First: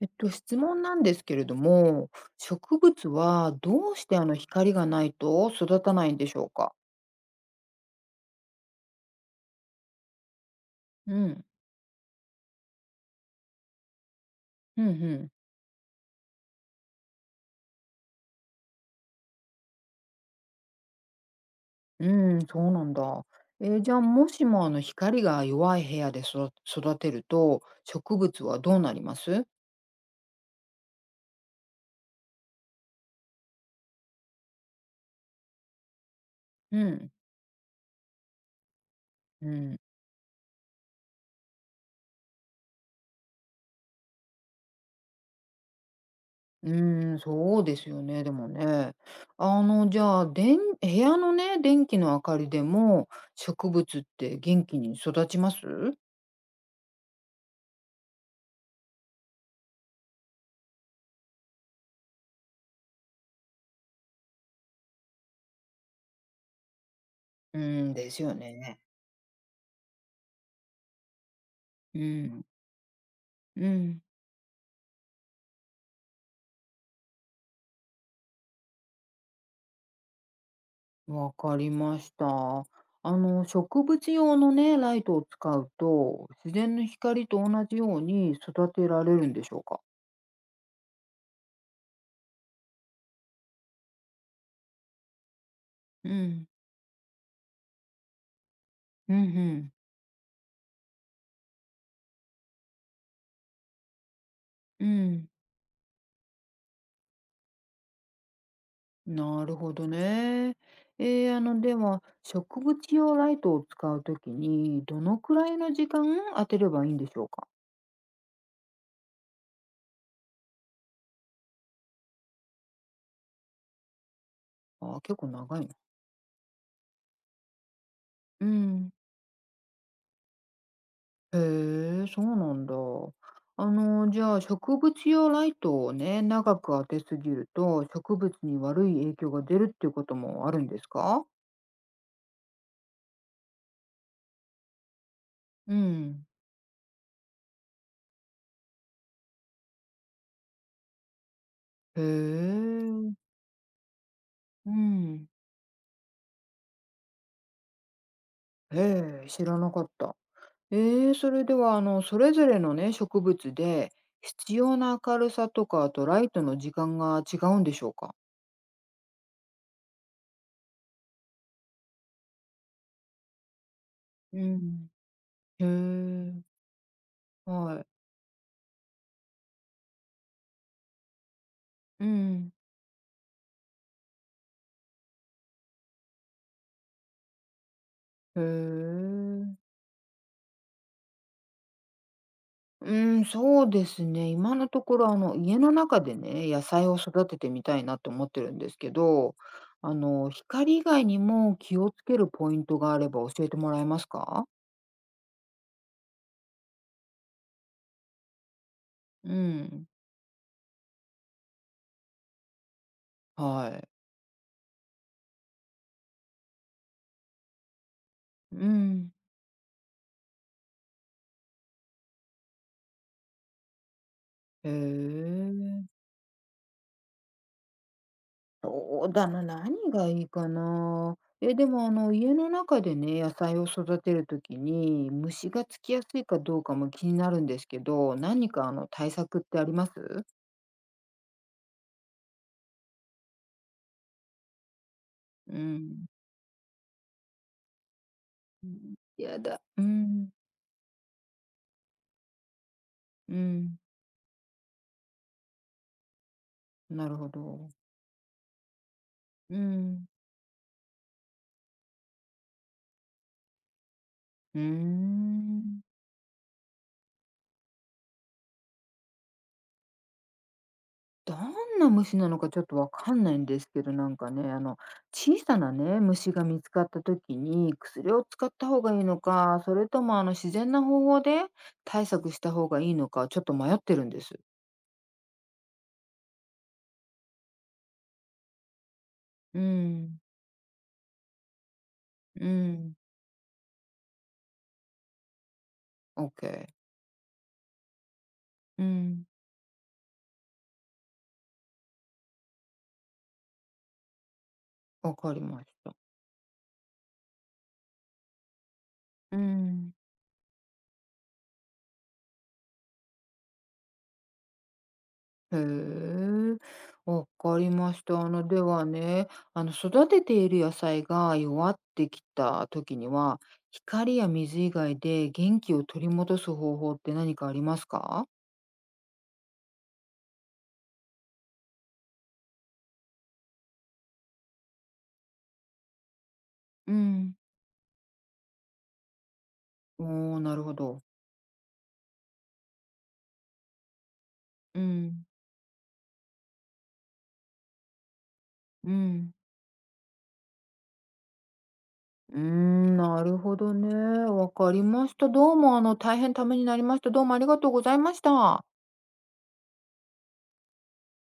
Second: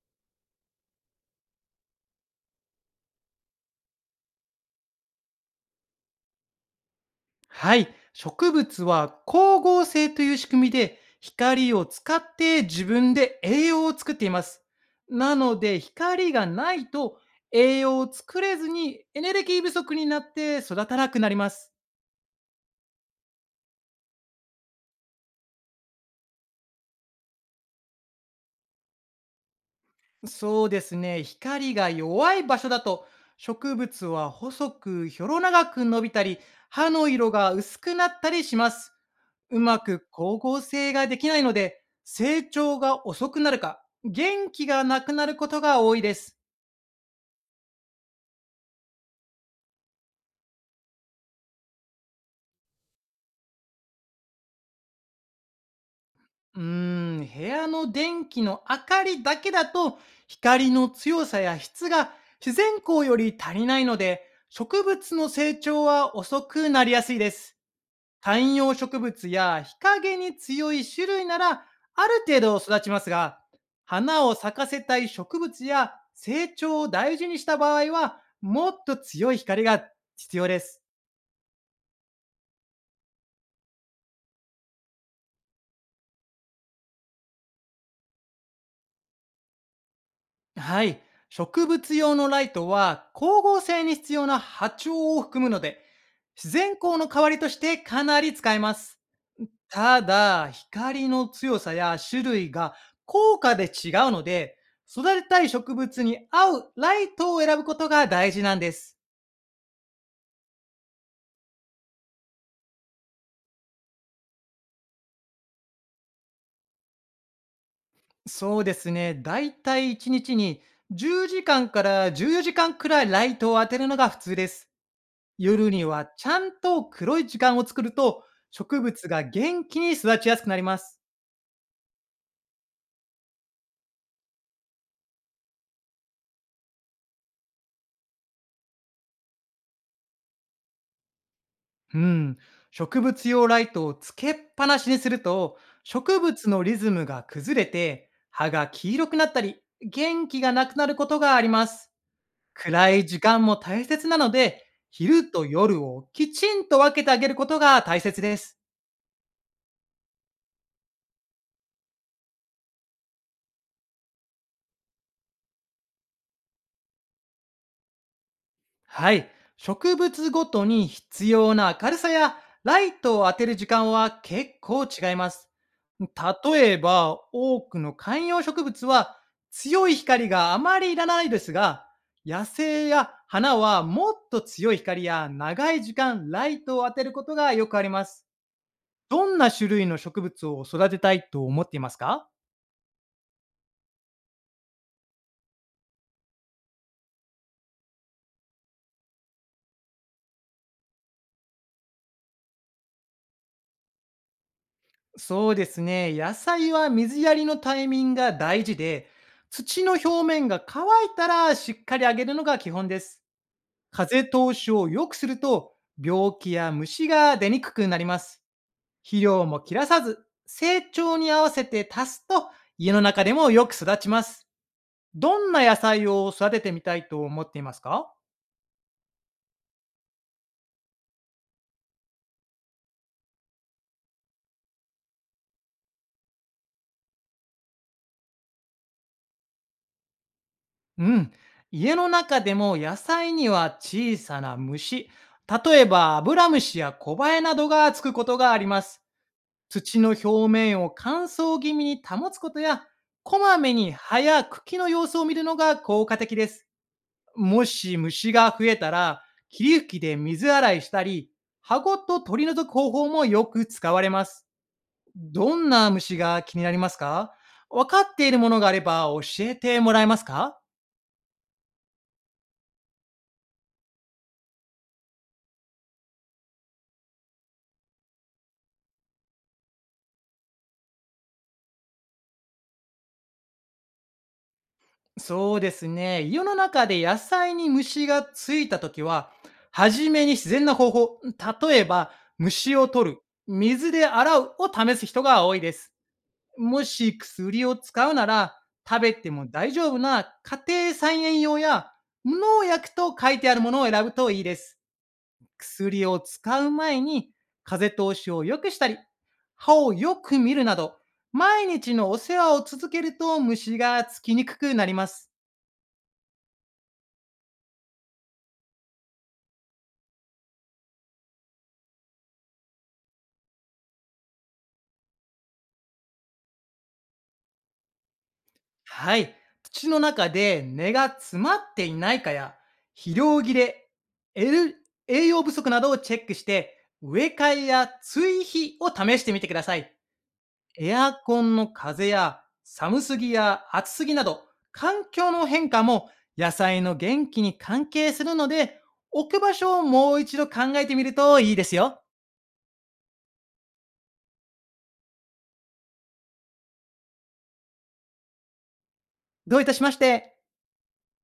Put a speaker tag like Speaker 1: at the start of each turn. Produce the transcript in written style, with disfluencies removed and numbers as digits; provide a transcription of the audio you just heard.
Speaker 1: 質問なんですけれども、植物はどうして光がないと育たないんでしょうか？
Speaker 2: はい。植物は光合成という仕組みで
Speaker 1: うん。
Speaker 2: 光を使って自分で栄養を作っています。
Speaker 1: うんうん。
Speaker 2: なので光がないと栄養を作れずにエネルギー不足になって育たなくなります。
Speaker 1: うん、そうなんだ。じゃあ、もしも光が弱い部屋で育てると、植物はどうなります？
Speaker 2: そうですね。光が弱い場所だと、植物は細くひょろ長く伸びたり、
Speaker 1: う
Speaker 2: 葉の
Speaker 1: ん。
Speaker 2: 色が薄くなったりします。
Speaker 1: う
Speaker 2: う
Speaker 1: ん。
Speaker 2: まく光合成ができないので、成長が遅くなるか、元気がなくなることが多いです。
Speaker 1: うん、そうですよね、でもね。あの、じゃあ、部屋のね、電気の明かりでも植物って元気に育ちます？
Speaker 2: うーん、部屋の電気の明かりだけだと、光の強さや質が自然光より足りないので、植物の成長は遅くなりやすいです。
Speaker 1: うん、ですよ
Speaker 2: 観葉
Speaker 1: ね。
Speaker 2: 植物や日陰に強い種類なら
Speaker 1: う
Speaker 2: ある程
Speaker 1: ん。
Speaker 2: 度育ちますが、
Speaker 1: うん。
Speaker 2: 花を咲かせたい植物や成長を大事にした場合は、もっと強い光が必要です。
Speaker 1: わかりました。あの、植物用のね、ライトを使うと、自然の光と同じように育てられるんでしょうか。
Speaker 2: はい。植物用のライトは光合成に必要な波長を含むので、
Speaker 1: うん、
Speaker 2: 自然光の代わりとしてかなり使えます。
Speaker 1: うん、うん、
Speaker 2: ただ、光の強さや種類が効果で違うので、
Speaker 1: う
Speaker 2: 育て
Speaker 1: ん。
Speaker 2: たい植物に合うライトを選ぶことが大事なんです。
Speaker 1: なるほどね。あの、では、植物用ライトを使うときに、どのくらいの時間当てればいいんでしょうか。
Speaker 2: そうですね。だいたい1日に10時間から14時間くらいライトを当てるのが普通です。
Speaker 1: あー、結構長い
Speaker 2: 夜
Speaker 1: な。
Speaker 2: にはちゃんと黒い時間を作ると、
Speaker 1: う
Speaker 2: 植
Speaker 1: ん。
Speaker 2: 物が元気に育ちやすくなります。
Speaker 1: へえ、そうなんだ。あの、じゃあ植物用ライトをね、長く当てすぎると植物に悪い影響が出るっていうこともあるんですか。
Speaker 2: うん、植物用ライトをつけっぱなしにすると、
Speaker 1: う
Speaker 2: 植
Speaker 1: ん。
Speaker 2: 物のリズムが崩れて葉が黄色くなったり、元気がなくなることがあります。
Speaker 1: へ
Speaker 2: 暗い
Speaker 1: え、
Speaker 2: 時間も大切なので、
Speaker 1: うん。
Speaker 2: 昼と夜をきちんと分けてあげることが大切です。
Speaker 1: へえ、知らなかった。ええ、それでは、あの、それぞれのね、植物で必要な明るさとか、あとライトの時間が違うんでしょうか。
Speaker 2: はい。植物ごとに必要な明るさやライトを当てる時間は
Speaker 1: う
Speaker 2: 結構
Speaker 1: ん。
Speaker 2: 違います。
Speaker 1: へえ、
Speaker 2: 例えば、多く
Speaker 1: はい。
Speaker 2: の観葉植物は強い光があまりいらないですが、
Speaker 1: う
Speaker 2: 野
Speaker 1: ん。
Speaker 2: 生や花はもっと強い光や長い時間ライトを当てることがよくあります。
Speaker 1: へ
Speaker 2: どんな
Speaker 1: え。
Speaker 2: 種類の植物を育てたいと思っていますか？
Speaker 1: そうですね。今のところ、あの、家の中でね、野菜を育ててみたいなと思ってるんですけど、あの、光以外にも気をつけるポイントがあれば教えてもらえますか？
Speaker 2: そうですね。野菜は水やりのタイミングが大事で、
Speaker 1: う
Speaker 2: 土
Speaker 1: ん。
Speaker 2: の表面が乾いたらしっかり上げるのが基本です。
Speaker 1: はい。
Speaker 2: 風通しを良くすると、病気や虫が出にくくなります。
Speaker 1: うん。
Speaker 2: 肥料も切らさず、成長に合わせて足すと、家の中でもよく育ちます。
Speaker 1: へ
Speaker 2: どんな野
Speaker 1: え。
Speaker 2: 菜を育ててみたいと思っていますか？
Speaker 1: そうだな、何がいいかな。え、でも、あの、家の中でね、野菜を育てるときに、虫がつきやすいかどうかも気になるんですけど、何か、あの、対策ってあります？
Speaker 2: うん。家の中でも野菜には小さな虫、
Speaker 1: う
Speaker 2: 例え
Speaker 1: ん。
Speaker 2: ばアブラムシやコバエなどがつくことがあり
Speaker 1: う
Speaker 2: ま
Speaker 1: ん、
Speaker 2: す。
Speaker 1: やだ。う
Speaker 2: 土の
Speaker 1: ん、
Speaker 2: 表面を乾燥気味に保つことや、
Speaker 1: う
Speaker 2: こまめ
Speaker 1: ん、
Speaker 2: に葉や茎の様子を見るのが効果的です。
Speaker 1: なるほ
Speaker 2: も
Speaker 1: ど。
Speaker 2: し虫が増えたら、
Speaker 1: う
Speaker 2: 霧吹き
Speaker 1: ん、
Speaker 2: で水洗いしたり、葉ごと取り除く方法もよく使われます。
Speaker 1: うー
Speaker 2: どん
Speaker 1: ん。
Speaker 2: な虫が気になりますか？分かっているものがあれば教えてもらえますか？
Speaker 1: どんな虫なのかちょっとわかんないんですけど、なんかね、あの、小さなね、虫が見つかった時に薬を使った方がいいのか、それとも自然な方法で対策した方がいいのか、ちょっと迷ってるんです。
Speaker 2: そうですね。家の中で野菜に虫がついたときは、
Speaker 1: う
Speaker 2: はじ
Speaker 1: ん、
Speaker 2: めに自然な方法、例えば
Speaker 1: う
Speaker 2: 虫を
Speaker 1: ん、
Speaker 2: 取る、水で洗うを試す人が多いです。
Speaker 1: オッケ
Speaker 2: も
Speaker 1: ー。
Speaker 2: し薬を使うなら、
Speaker 1: う
Speaker 2: 食べ
Speaker 1: ん、
Speaker 2: ても大丈夫な家庭菜園用や無農薬と書いてあるものを選ぶといいです。
Speaker 1: わかりました。
Speaker 2: 薬を使う前に風通しを良くしたり、
Speaker 1: う
Speaker 2: 歯を
Speaker 1: ん。
Speaker 2: よく見るなど、毎日のお世話を続けると虫がつきにくくなります。
Speaker 1: へえ、わかりました。あの、ではね、あの、育てている野菜が弱ってきた時には、光や水以外で元気を取り戻す方法って何かありますか。
Speaker 2: はい。土の中で根が詰まっていないかや、肥料切れ、栄栄養不足などをチェックして、
Speaker 1: う
Speaker 2: 植え
Speaker 1: ん、
Speaker 2: 替えや追肥を試してみてください。
Speaker 1: おー、なるほ
Speaker 2: エ
Speaker 1: ど。
Speaker 2: アコンの風や寒すぎや暑すぎなど、
Speaker 1: う
Speaker 2: 環
Speaker 1: ん、
Speaker 2: 境の変化も野菜の元気に関係するので、
Speaker 1: うん。
Speaker 2: 置く場所をもう一度考えてみるといいですよ。
Speaker 1: うーん、なるほどね。わかりました。どうも、あの、大変ためになりました。どうもありがとうございました。
Speaker 2: どういたしまして。